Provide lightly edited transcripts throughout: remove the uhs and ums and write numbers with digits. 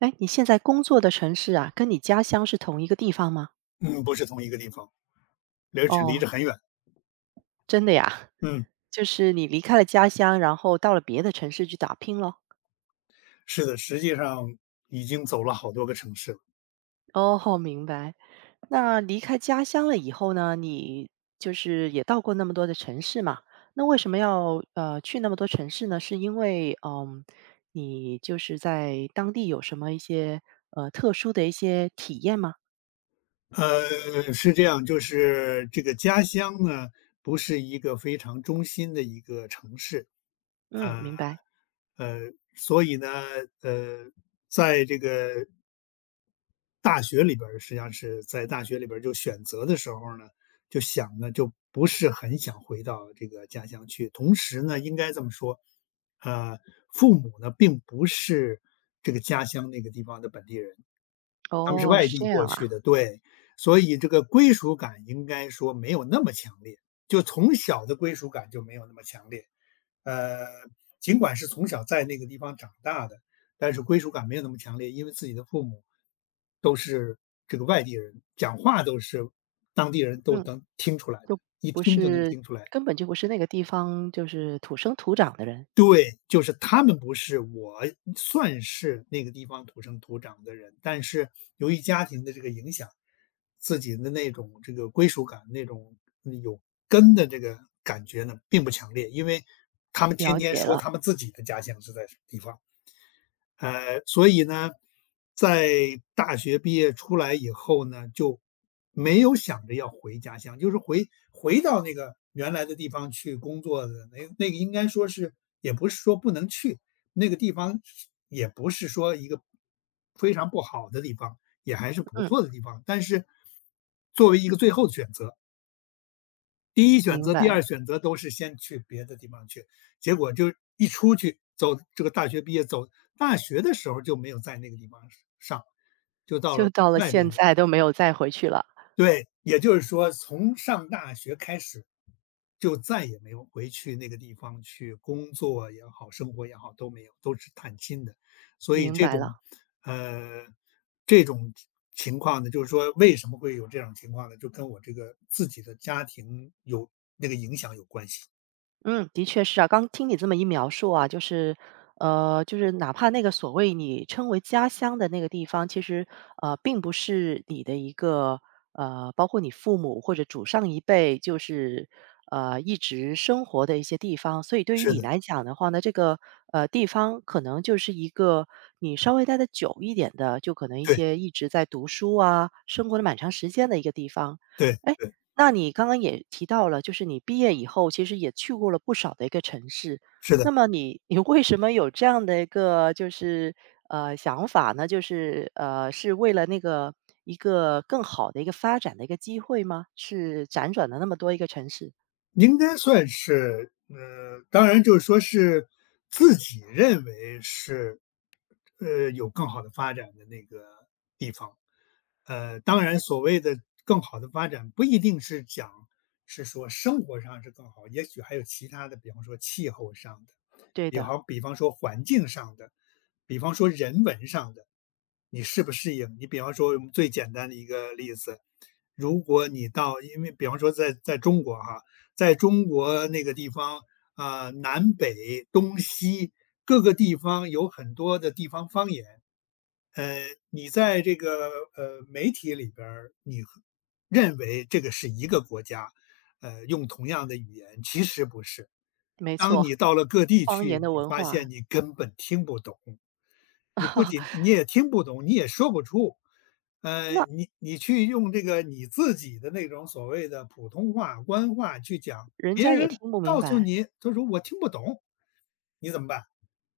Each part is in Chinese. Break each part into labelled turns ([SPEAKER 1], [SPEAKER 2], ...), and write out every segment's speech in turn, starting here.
[SPEAKER 1] 哎，你现在工作的城市啊，跟你家乡是同一个地方吗？
[SPEAKER 2] 嗯，不是同一个地方，而且离
[SPEAKER 1] 哦，
[SPEAKER 2] 着很远。
[SPEAKER 1] 真的呀，
[SPEAKER 2] 嗯，
[SPEAKER 1] 就是你离开了家乡，然后到了别的城市去打拼咯。
[SPEAKER 2] 是的，实际上已经走了好多个城市了。
[SPEAKER 1] 哦，明白。那离开家乡了以后呢，你就是也到过那么多的城市嘛？那为什么要去那么多城市呢？是因为你就是在当地有什么一些特殊的一些体验吗？
[SPEAKER 2] 是这样，就是这个家乡呢，不是一个非常中心的一个城市。
[SPEAKER 1] 嗯，
[SPEAKER 2] 呃，
[SPEAKER 1] 明白。
[SPEAKER 2] 所以呢，呃，在这个大学里边儿实际上是在大学里边儿就选择的时候儿呢，就想呢，就不是很想回到这个家乡去。同时呢，应该这么说，呃，父母呢并不是这个家乡那个地方的本地人，他们是
[SPEAKER 1] 哦，
[SPEAKER 2] 外
[SPEAKER 1] 是这
[SPEAKER 2] 地
[SPEAKER 1] 样
[SPEAKER 2] 过
[SPEAKER 1] 啊。
[SPEAKER 2] 去的，对，所以这个归属感应该说没有那么强烈，就从小的归属感就没有那么强烈。呃，尽管是从小在那个地方长大的，但是归属感没有那么强烈，因为自己的父母都是这个外地人，讲话都是当地人都
[SPEAKER 1] 嗯。
[SPEAKER 2] 能听出来的，一
[SPEAKER 1] 不
[SPEAKER 2] 听就能
[SPEAKER 1] 是
[SPEAKER 2] 听出来。
[SPEAKER 1] 根本就不是那个地方就是土生土长的人。
[SPEAKER 2] 对，就是他们不是我算是那个地方土生土长的人，但是由于家庭的这个影响，自己的那种这个归属感、那种有根的这个感觉呢，并不强烈，因为他们天
[SPEAKER 1] 了
[SPEAKER 2] 天
[SPEAKER 1] 解
[SPEAKER 2] 说
[SPEAKER 1] 了，
[SPEAKER 2] 他们自己的家乡是在什么地方。所以呢，在大学毕业出来以后呢，就没有想着要回家乡，就是回到那个原来的地方去工作的那个应该说是也不是说不能去，那个地方是也不是说一个非常不好的地方，也还是不
[SPEAKER 1] 嗯，
[SPEAKER 2] 错的地方，但是作为一个最后的选择，第一选
[SPEAKER 1] 明
[SPEAKER 2] 择、第二
[SPEAKER 1] 白，
[SPEAKER 2] 选择都是先去别的地方去，结果就一出去走这个大学毕业走大学的时候就没有在那个地方上，就到
[SPEAKER 1] 就
[SPEAKER 2] 了
[SPEAKER 1] 到了
[SPEAKER 2] 外
[SPEAKER 1] 现
[SPEAKER 2] 边的。
[SPEAKER 1] 在都没有再回去了，
[SPEAKER 2] 对，也就是说从上大学开始，就再也没有回去那个地方去工作也好，生活也好，都没有，都是探亲的。所以
[SPEAKER 1] 明白了。
[SPEAKER 2] 呃，这种情况呢，就是说为什么会有这种情况呢？就跟我这个自己的家庭有那个影响有关系。
[SPEAKER 1] 嗯，的确是啊。刚听你这么一描述啊，就是，就是哪怕那个所谓你称为家乡的那个地方，其实并不是你的一个包括你父母或者祖上一辈，就是一直生活的一些地方。所以对于
[SPEAKER 2] 是
[SPEAKER 1] 你
[SPEAKER 2] 的，
[SPEAKER 1] 来讲的话呢，这个地方可能就是一个你稍微待的久一点的，就可能一
[SPEAKER 2] 对
[SPEAKER 1] 些一直在读书啊，生活了蛮长时间的一个地方。
[SPEAKER 2] 对
[SPEAKER 1] 哎，
[SPEAKER 2] 对，
[SPEAKER 1] 那你刚刚也提到了，就是你毕业以后，其实也去过了不少的一个城市。
[SPEAKER 2] 是
[SPEAKER 1] 那
[SPEAKER 2] 的。
[SPEAKER 1] 么你为什么有这样的一个就是想法呢？就是是为了那个一个更好的一个发展的一个机会吗？是辗转了那么多一个城市？
[SPEAKER 2] 应该算是，当然就是说是自己认为是，有更好的发展的那个地方。当然所谓的更好的发展，不一定是讲是说生活上是更好，也许还有其他的，比方说气候上的，
[SPEAKER 1] 对
[SPEAKER 2] 比
[SPEAKER 1] 的，
[SPEAKER 2] 方比方说环境上的，比方说人文上的，你适不适应？你比方说我们最简单的一个例子，如果你到，因为比方说在中国哈、在中国那个地方啊、南北东西各个地方有很多的地方方言。呃，你在这个媒体里边儿，你和认为这个是一个国家，用同样的语言，其实不是。
[SPEAKER 1] 没
[SPEAKER 2] 当你
[SPEAKER 1] 错，
[SPEAKER 2] 到了各地
[SPEAKER 1] 方言
[SPEAKER 2] 去，
[SPEAKER 1] 的
[SPEAKER 2] 你
[SPEAKER 1] 文
[SPEAKER 2] 发
[SPEAKER 1] 化，
[SPEAKER 2] 现你根本听不懂。你不仅 你也听不懂，你也说不出，
[SPEAKER 1] 那
[SPEAKER 2] 你去用这个你自己的那种所谓的普通话、官话去讲，
[SPEAKER 1] 人
[SPEAKER 2] 别
[SPEAKER 1] 家也
[SPEAKER 2] 人
[SPEAKER 1] 听不明
[SPEAKER 2] 告诉
[SPEAKER 1] 白，
[SPEAKER 2] 你，他说我听不懂，你怎么办？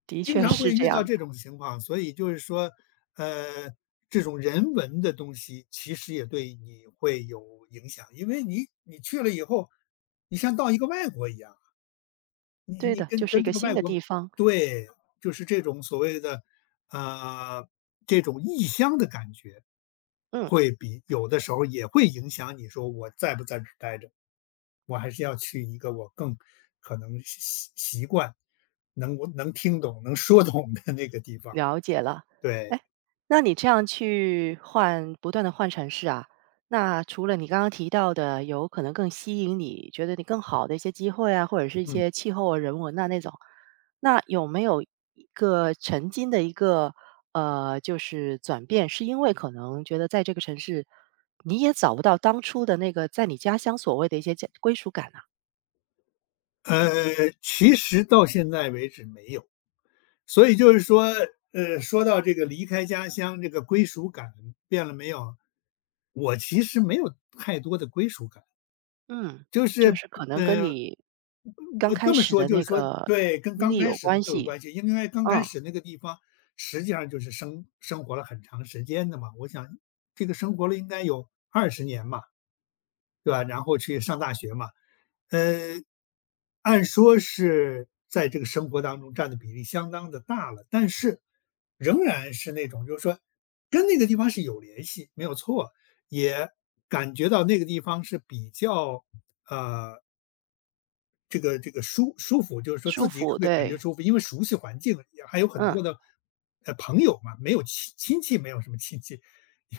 [SPEAKER 1] 的
[SPEAKER 2] 经
[SPEAKER 1] 确
[SPEAKER 2] 常
[SPEAKER 1] 是
[SPEAKER 2] 会
[SPEAKER 1] 这
[SPEAKER 2] 遇
[SPEAKER 1] 样
[SPEAKER 2] 到这
[SPEAKER 1] 的。
[SPEAKER 2] 种情况，所以就是说，呃，这种人文的东西其实也对你会有影响，因为你去了以后，你像到一个外国一样。你
[SPEAKER 1] 对
[SPEAKER 2] 你
[SPEAKER 1] 的，就
[SPEAKER 2] 跟
[SPEAKER 1] 是一
[SPEAKER 2] 跟
[SPEAKER 1] 个
[SPEAKER 2] 这个
[SPEAKER 1] 新
[SPEAKER 2] 外
[SPEAKER 1] 的
[SPEAKER 2] 国
[SPEAKER 1] 地方，
[SPEAKER 2] 对，就是这种所谓的，呃，这种异乡的感觉，
[SPEAKER 1] 嗯。
[SPEAKER 2] 会比有的时候也会影响你说我在不在这儿待着，我还是要去一个我更可能习惯，能我能听懂、能说懂的那个地方。
[SPEAKER 1] 了解了，
[SPEAKER 2] 对，
[SPEAKER 1] 哎，那你这样去换不断的换城市啊，那除了你刚刚提到的有可能更吸引你，觉得你更好的一些机会啊，或者是一
[SPEAKER 2] 嗯，
[SPEAKER 1] 些气候啊、人文啊那种，那有没有一个曾经的一个，就是转变，是因为可能觉得在这个城市，你也找不到当初的那个在你家乡所谓的一些家归属感啊？
[SPEAKER 2] 呃，其实到现在为止没有。所以就是说，说到这个离开家乡，这个归属感变了没有？我其实没有太多的归属感，
[SPEAKER 1] 嗯，
[SPEAKER 2] 就
[SPEAKER 1] 就
[SPEAKER 2] 是，
[SPEAKER 1] 是可能跟
[SPEAKER 2] 呃，
[SPEAKER 1] 你刚
[SPEAKER 2] 我
[SPEAKER 1] 开
[SPEAKER 2] 这么
[SPEAKER 1] 始
[SPEAKER 2] 说
[SPEAKER 1] 的
[SPEAKER 2] 就
[SPEAKER 1] 那
[SPEAKER 2] 是说，
[SPEAKER 1] 个
[SPEAKER 2] 对，跟
[SPEAKER 1] 经
[SPEAKER 2] 刚
[SPEAKER 1] 历
[SPEAKER 2] 开
[SPEAKER 1] 有
[SPEAKER 2] 始的
[SPEAKER 1] 关
[SPEAKER 2] 就有
[SPEAKER 1] 系，
[SPEAKER 2] 关系，因为刚开
[SPEAKER 1] 嗯。
[SPEAKER 2] 始那个地方实际上就是生活了很长时间的嘛，我想这个生活了应该有20年嘛，对吧？然后去上大学嘛，呃，按说是在这个生活当中占的比例相当的大了，但是仍然是那种就是说跟那个地方是有联系，没有错，也感觉到那个地方是比较，呃，这个舒服，就是说
[SPEAKER 1] 舒
[SPEAKER 2] 自己
[SPEAKER 1] 服，
[SPEAKER 2] 会感觉
[SPEAKER 1] 对，
[SPEAKER 2] 舒服，因为熟悉环境，也还有很
[SPEAKER 1] 嗯，
[SPEAKER 2] 多的，朋友嘛，没有亲戚没有什么亲戚，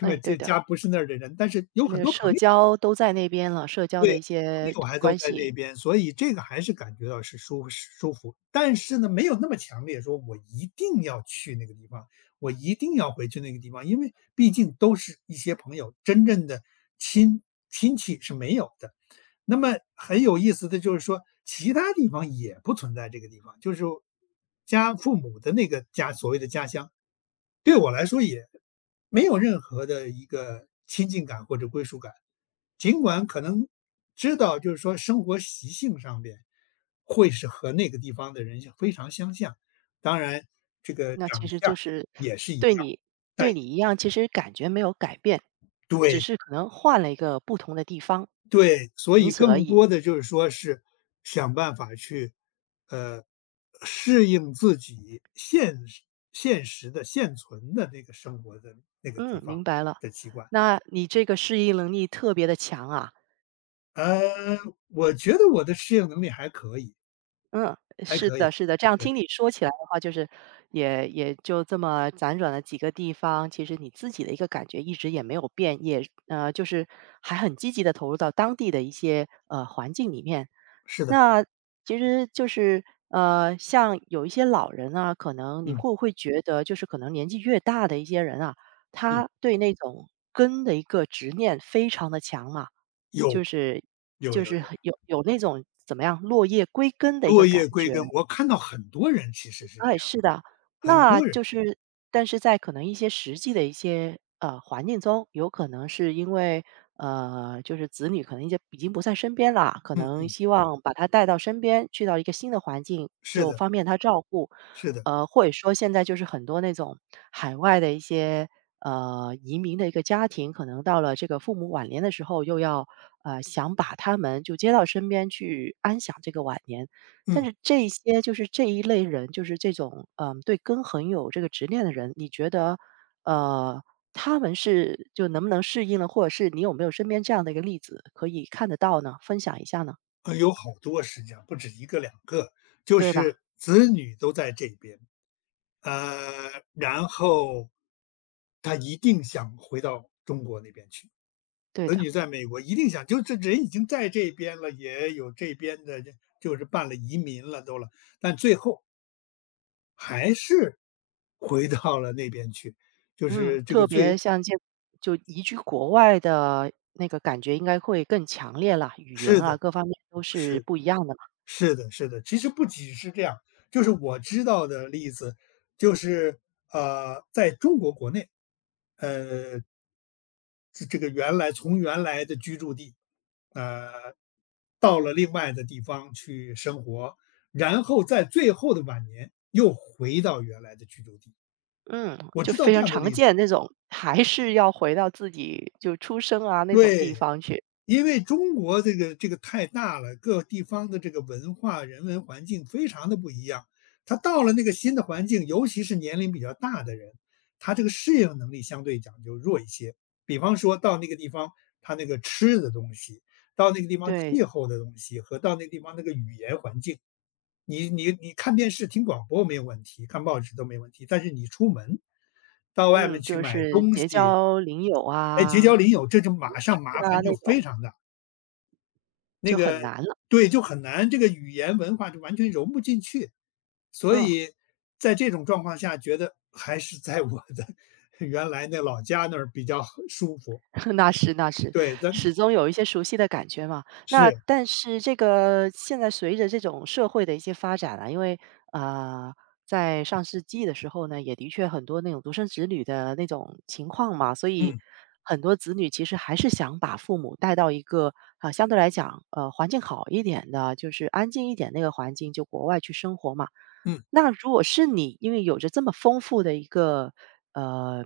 [SPEAKER 2] 因为
[SPEAKER 1] 对
[SPEAKER 2] 这
[SPEAKER 1] 的，
[SPEAKER 2] 家不是那儿的人，但是有
[SPEAKER 1] 就那
[SPEAKER 2] 很
[SPEAKER 1] 个
[SPEAKER 2] 多朋
[SPEAKER 1] 社
[SPEAKER 2] 友。
[SPEAKER 1] 交都在那边了，社交
[SPEAKER 2] 对，
[SPEAKER 1] 的一
[SPEAKER 2] 朋
[SPEAKER 1] 些
[SPEAKER 2] 友还都
[SPEAKER 1] 关
[SPEAKER 2] 在
[SPEAKER 1] 系，
[SPEAKER 2] 那边，所以这个还是感觉到是舒服。但是呢，没有那么强烈说我一定要去那个地方，我一定要回去那个地方，因为毕竟都是一些朋友，真正的亲亲戚是没有的。那么很有意思的就是说，其他地方也不存在这个地方，就是家父母的那个家，所谓的家乡，对我来说也没有任何的一个亲近感或者归属感，尽管可能知道，就是说生活习性上面会是和那个地方的人非常相像，当然这个
[SPEAKER 1] 那其
[SPEAKER 2] 长
[SPEAKER 1] 实
[SPEAKER 2] 相
[SPEAKER 1] 就是
[SPEAKER 2] 也是一
[SPEAKER 1] 对
[SPEAKER 2] 样，
[SPEAKER 1] 你
[SPEAKER 2] 但
[SPEAKER 1] 对你一样，其实感觉没有改变，只
[SPEAKER 2] 对
[SPEAKER 1] 是可能换了一个不同的地方，
[SPEAKER 2] 对，所
[SPEAKER 1] 仅
[SPEAKER 2] 以
[SPEAKER 1] 此而
[SPEAKER 2] 更
[SPEAKER 1] 已。
[SPEAKER 2] 多的就是说是想办法去呃适应自己现存的那个生活的那个地
[SPEAKER 1] 嗯，明
[SPEAKER 2] 方
[SPEAKER 1] 白了。
[SPEAKER 2] 的习惯。
[SPEAKER 1] 那你这个适应能力特别的强啊。
[SPEAKER 2] 呃，我觉得我的适应能力还可以，
[SPEAKER 1] 嗯，
[SPEAKER 2] 还
[SPEAKER 1] 是
[SPEAKER 2] 可
[SPEAKER 1] 的，
[SPEAKER 2] 以。
[SPEAKER 1] 是的，这样
[SPEAKER 2] 对，
[SPEAKER 1] 听你说起来的话，就是也就这么辗转了几个地方，其实你自己的一个感觉一直也没有变，也就是还很积极的投入到当地的一些环境里面。
[SPEAKER 2] 是的，
[SPEAKER 1] 那其实就是像有一些老人啊，可能你会
[SPEAKER 2] 嗯，
[SPEAKER 1] 不会觉得，就是可能年纪越大的一些人啊，
[SPEAKER 2] 嗯，
[SPEAKER 1] 他对那种根的一个执念非常的强嘛？
[SPEAKER 2] 有，
[SPEAKER 1] 就是
[SPEAKER 2] 有有有，
[SPEAKER 1] 很有有那种怎么样，落叶归根的一个
[SPEAKER 2] 落
[SPEAKER 1] 感
[SPEAKER 2] 叶归
[SPEAKER 1] 觉。
[SPEAKER 2] 根，我看到很多人其实是这
[SPEAKER 1] 哎，
[SPEAKER 2] 样
[SPEAKER 1] 是
[SPEAKER 2] 的，
[SPEAKER 1] 的。
[SPEAKER 2] 很
[SPEAKER 1] 那
[SPEAKER 2] 多人
[SPEAKER 1] 就
[SPEAKER 2] 的，
[SPEAKER 1] 是但是在可能一些实际的一些，环境中，有可能是因为，就是子女可能已经不在身边啦，可
[SPEAKER 2] 嗯
[SPEAKER 1] 能
[SPEAKER 2] 嗯，
[SPEAKER 1] 希望把他带到身边，去到一个新的环境，
[SPEAKER 2] 是
[SPEAKER 1] 就
[SPEAKER 2] 的，
[SPEAKER 1] 方便他照顾。
[SPEAKER 2] 是的，
[SPEAKER 1] 或者说现在就是很多那种海外的一些，移民的一个家庭，可能到了这个父母晚年的时候，又要，想把他们就接到身边去安享这个晚年。但
[SPEAKER 2] 嗯，
[SPEAKER 1] 是这些就是这一类人，就是这种，嗯，对根很有这个执念的人，你觉得，呃，他们是就能不能适应了，或者是你有没有身边这样的一个例子可以看得到呢？分享一下呢？
[SPEAKER 2] 有好多实际上不止一个两个，就
[SPEAKER 1] 对吧？
[SPEAKER 2] 是子女都在这边，然后他一定想回到中国那边去。
[SPEAKER 1] 对
[SPEAKER 2] 子
[SPEAKER 1] 的，
[SPEAKER 2] 女在美国一定想，就这人已经在这边了，也有这边的，就是办了移民了，都了，但最后还是回到了那边去，就
[SPEAKER 1] 嗯，
[SPEAKER 2] 是这个
[SPEAKER 1] 特别
[SPEAKER 2] 最
[SPEAKER 1] 像这就移居国外的那个感觉应该会更强烈啦，语言
[SPEAKER 2] 是的，
[SPEAKER 1] 啊各方面都是
[SPEAKER 2] 是
[SPEAKER 1] 不一样的嘛。
[SPEAKER 2] 是的，是的。其实不仅是这样，就是我知道的例子，就是在中国国内，呃，这个原来从原来的居住地，呃，到了另外的地方去生活，然后在最后的晚年又回到原来的居住地。
[SPEAKER 1] 嗯，
[SPEAKER 2] 我
[SPEAKER 1] 就
[SPEAKER 2] 知道
[SPEAKER 1] 非
[SPEAKER 2] 这
[SPEAKER 1] 常
[SPEAKER 2] 样的
[SPEAKER 1] 常
[SPEAKER 2] 例子，
[SPEAKER 1] 见那种，还是要回到自己就出生啊那种地
[SPEAKER 2] 对。
[SPEAKER 1] 方去。
[SPEAKER 2] 因为中国这个太大了，各地方的这个文化、人文环境非常的不一样。他到了那个新的环境，尤其是年龄比较大的人，他这个适应能力相对讲就弱一些。比方说到那个地方，他那个吃的东西，到那个地方
[SPEAKER 1] 对，
[SPEAKER 2] 气候的东西，和到那个地方那个语言环境，你看电视、听广播没有问题，看报纸都没问题，但是你出门到外
[SPEAKER 1] 嗯，
[SPEAKER 2] 面去
[SPEAKER 1] 就
[SPEAKER 2] 买
[SPEAKER 1] 是
[SPEAKER 2] 东
[SPEAKER 1] 结
[SPEAKER 2] 西，
[SPEAKER 1] 交邻友
[SPEAKER 2] 哎，结交
[SPEAKER 1] 啊，
[SPEAKER 2] 邻友，这就马
[SPEAKER 1] 是
[SPEAKER 2] 上麻
[SPEAKER 1] 啊，
[SPEAKER 2] 烦
[SPEAKER 1] 那
[SPEAKER 2] 就非
[SPEAKER 1] 种
[SPEAKER 2] 常大。那
[SPEAKER 1] 就很
[SPEAKER 2] 个
[SPEAKER 1] 难了。
[SPEAKER 2] 对，就很难，这个语言文化就完全融不进去。所
[SPEAKER 1] 嗯，
[SPEAKER 2] 以在这种状况下，觉得还是在我的 原来那老家那儿比较合舒服。
[SPEAKER 1] 那是那是，
[SPEAKER 2] 对，咱
[SPEAKER 1] 始终有一些熟悉的感觉嘛。那
[SPEAKER 2] 是，
[SPEAKER 1] 但是这个现在随着这种社会的一些发展啊，因为啊在上世纪的时候呢，也的确很多那种独生子女的那种情况嘛，所以
[SPEAKER 2] 嗯
[SPEAKER 1] 很多子女其实还是想把父母带到一个啊、相对来讲环境好一点的，就是安静一点那个环境，就国外去生活嘛。
[SPEAKER 2] 嗯
[SPEAKER 1] 那如果是你，因为有着这么丰富的一个呃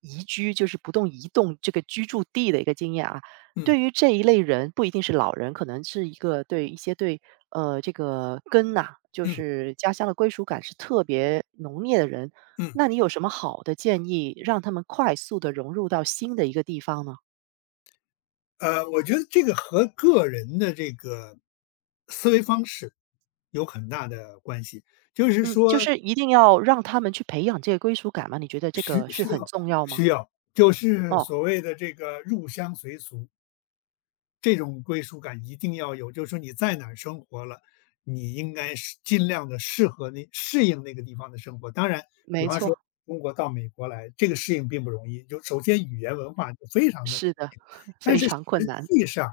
[SPEAKER 1] 移居，就是不动移动这个居住地的一个经验啊，
[SPEAKER 2] 嗯
[SPEAKER 1] 对于这一类人，不一定是老人，可能是一个对一些对这个根呐、就
[SPEAKER 2] 嗯
[SPEAKER 1] 是家乡的归属感是特别浓烈的人，
[SPEAKER 2] 嗯，
[SPEAKER 1] 那你有什么好的建议，让他们快速的融入到新的一个地方呢？
[SPEAKER 2] 我觉得这个和个人的这个思维方式有很大的关系。就是
[SPEAKER 1] 嗯，就
[SPEAKER 2] 说
[SPEAKER 1] 是一定要让他们去培养这个归属感吗？你觉得这
[SPEAKER 2] 需
[SPEAKER 1] 个是
[SPEAKER 2] 需
[SPEAKER 1] 很
[SPEAKER 2] 要
[SPEAKER 1] 重要吗？
[SPEAKER 2] 需要，就是
[SPEAKER 1] 哦，
[SPEAKER 2] 所谓的这个入乡随俗。这种归属感一定要有，就是说你在哪儿生活了，你应该是尽量的适应那个地方的生活。当然，比
[SPEAKER 1] 没
[SPEAKER 2] 方说
[SPEAKER 1] 错，
[SPEAKER 2] 中国到美国来，这个适应并不容易，就首先语言文化就非常的。
[SPEAKER 1] 是的，
[SPEAKER 2] 但
[SPEAKER 1] 非
[SPEAKER 2] 是实
[SPEAKER 1] 常困难。
[SPEAKER 2] 际上，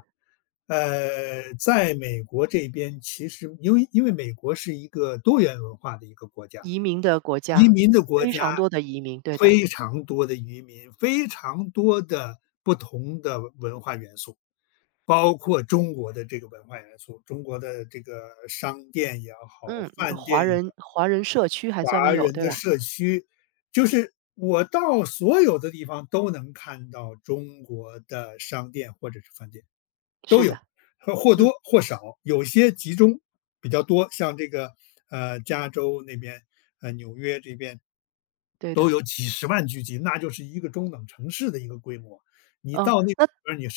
[SPEAKER 2] 在美国这边其实因为美国是一个多元文化的一个国家，
[SPEAKER 1] 移民的国
[SPEAKER 2] 移
[SPEAKER 1] 家，
[SPEAKER 2] 民的国
[SPEAKER 1] 非
[SPEAKER 2] 家，
[SPEAKER 1] 常多的移民，对的。
[SPEAKER 2] 非常多的移民，非常多的不同的文化元素。包括中国的这个文化元素，中国的这个商店也好，
[SPEAKER 1] 嗯，有
[SPEAKER 2] 饭
[SPEAKER 1] 华
[SPEAKER 2] 店也
[SPEAKER 1] 人华人社
[SPEAKER 2] 好
[SPEAKER 1] 区还专门
[SPEAKER 2] 华
[SPEAKER 1] 有，
[SPEAKER 2] 人
[SPEAKER 1] 对
[SPEAKER 2] 的
[SPEAKER 1] 吧？
[SPEAKER 2] 社区，就是我到所有的地方都能看到中国的商店或者是饭店，都
[SPEAKER 1] 是
[SPEAKER 2] 有，
[SPEAKER 1] 的，
[SPEAKER 2] 或或
[SPEAKER 1] 嗯，
[SPEAKER 2] 多或少，有些集中比较多，像这个加州那边，纽约这边
[SPEAKER 1] 对
[SPEAKER 2] 都
[SPEAKER 1] 的。
[SPEAKER 2] 有几十万聚集，那就是一个中等城市的一个规模。你
[SPEAKER 1] 嗯，
[SPEAKER 2] 到那，
[SPEAKER 1] 那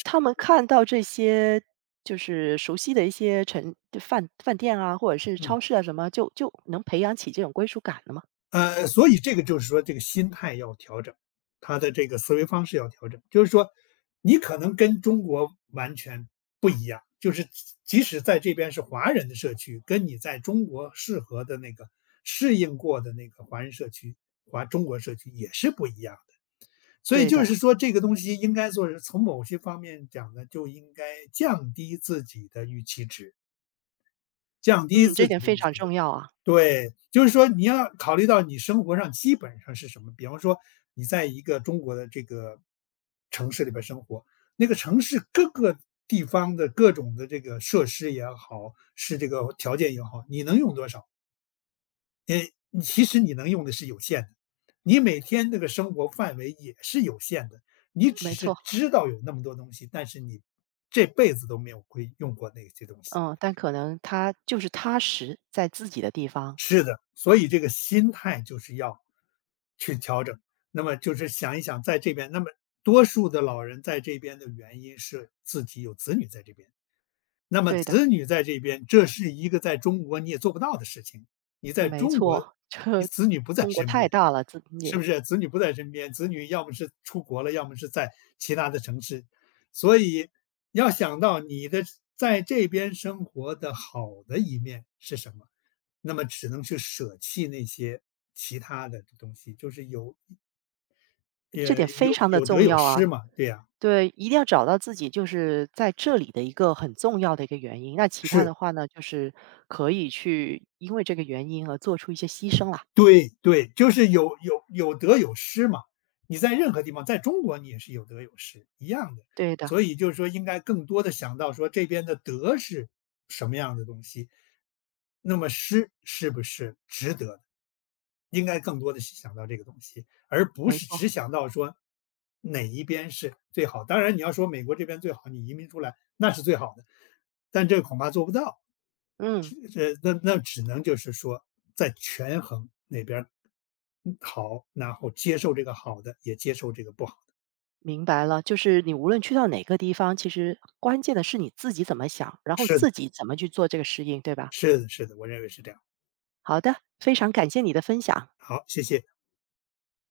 [SPEAKER 1] 他们看到这些就是熟悉的一些城就饭店啊，或者是
[SPEAKER 2] 嗯。
[SPEAKER 1] 超市啊什么，就能培养起这种归属感了吗？
[SPEAKER 2] 所以这个就是说，这个心态要调整，他的这个思维方式要调整。就是说，你可能跟中国完全不一样，就是即使在这边是华人的社区，跟你在中国适合的那个适应过的那个华人社区、华中国社区也是不一样的。所以
[SPEAKER 1] 对
[SPEAKER 2] 就
[SPEAKER 1] 的，
[SPEAKER 2] 是说，这个东西应该说是从某些方面讲呢，就应该降低自己的预期值，降低
[SPEAKER 1] 嗯，这
[SPEAKER 2] 自
[SPEAKER 1] 点
[SPEAKER 2] 己的
[SPEAKER 1] 非
[SPEAKER 2] 预期
[SPEAKER 1] 常
[SPEAKER 2] 值。
[SPEAKER 1] 重要啊，
[SPEAKER 2] 对，就是说你要考虑到你生活上基本上是什么，比方说你在一个中国的这个城市里边生活，那个城市各个地方的各种的这个设施也好，是这个条件也好，你能用多少？你其实你能用的是有限的，你每天那个生活范围也是有限的，你
[SPEAKER 1] 没
[SPEAKER 2] 只是
[SPEAKER 1] 错。
[SPEAKER 2] 知道有那么多东西，但是你这辈子都没有会用过那些东西。
[SPEAKER 1] 嗯，但可能他就是踏实在自己的地方，
[SPEAKER 2] 是的，所以这个心态就是要去调整。那么就是想一想，在这边，那么多数的老人在这边的原因是自己有子女在这边，那么
[SPEAKER 1] 对的，
[SPEAKER 2] 子女在这边，这是一个在中国你也做不到的事情。你在
[SPEAKER 1] 没
[SPEAKER 2] 中国，
[SPEAKER 1] 错，
[SPEAKER 2] 你
[SPEAKER 1] 这
[SPEAKER 2] 子女不在
[SPEAKER 1] 中国
[SPEAKER 2] 身
[SPEAKER 1] 太
[SPEAKER 2] 边，
[SPEAKER 1] 大了，自
[SPEAKER 2] 是
[SPEAKER 1] 也
[SPEAKER 2] 不是？子女不在身边，子女要么是出国了，要么是在其他的城市，所以要想到你的在这边生活的好的一面是什么。那么只能去舍弃那些其他的东西，就是有
[SPEAKER 1] 这
[SPEAKER 2] 呃，
[SPEAKER 1] 点非
[SPEAKER 2] 有
[SPEAKER 1] 常的
[SPEAKER 2] 有得
[SPEAKER 1] 重
[SPEAKER 2] 有
[SPEAKER 1] 要
[SPEAKER 2] 失
[SPEAKER 1] 啊。
[SPEAKER 2] 嘛，对呀，
[SPEAKER 1] 对，一定要找到自己就是在这里的一个很重要的一个原因，那其他
[SPEAKER 2] 是。
[SPEAKER 1] 的话呢，就是可以去因为这个原因而做出一些牺牲啦。
[SPEAKER 2] 对对，就是有得有失嘛。你在任何地方，在中国你也是有得有失，一样的。
[SPEAKER 1] 对的，
[SPEAKER 2] 所以就是说，应该更多的想到说这边的得是什么样的东西，那么失是不是值得的？应该更多的是想到这个东西，而不
[SPEAKER 1] 没
[SPEAKER 2] 是
[SPEAKER 1] 错，
[SPEAKER 2] 只想到说哪一边是最好。当然，你要说美国这边最好，你移民出来那是最好的，但这个恐怕做不到。
[SPEAKER 1] 嗯，
[SPEAKER 2] 这那只能就是说在权衡哪边儿好，然后接受这个好的，也接受这个不好。
[SPEAKER 1] 明白了。就是你无论去到哪个地方，其实关键的是你自己怎么想，然后
[SPEAKER 2] 是的，
[SPEAKER 1] 自己怎么去做这个适应，对吧？
[SPEAKER 2] 是的，是的，我认为是这样。
[SPEAKER 1] 好的，非常感谢你的分享。
[SPEAKER 2] 好，谢谢。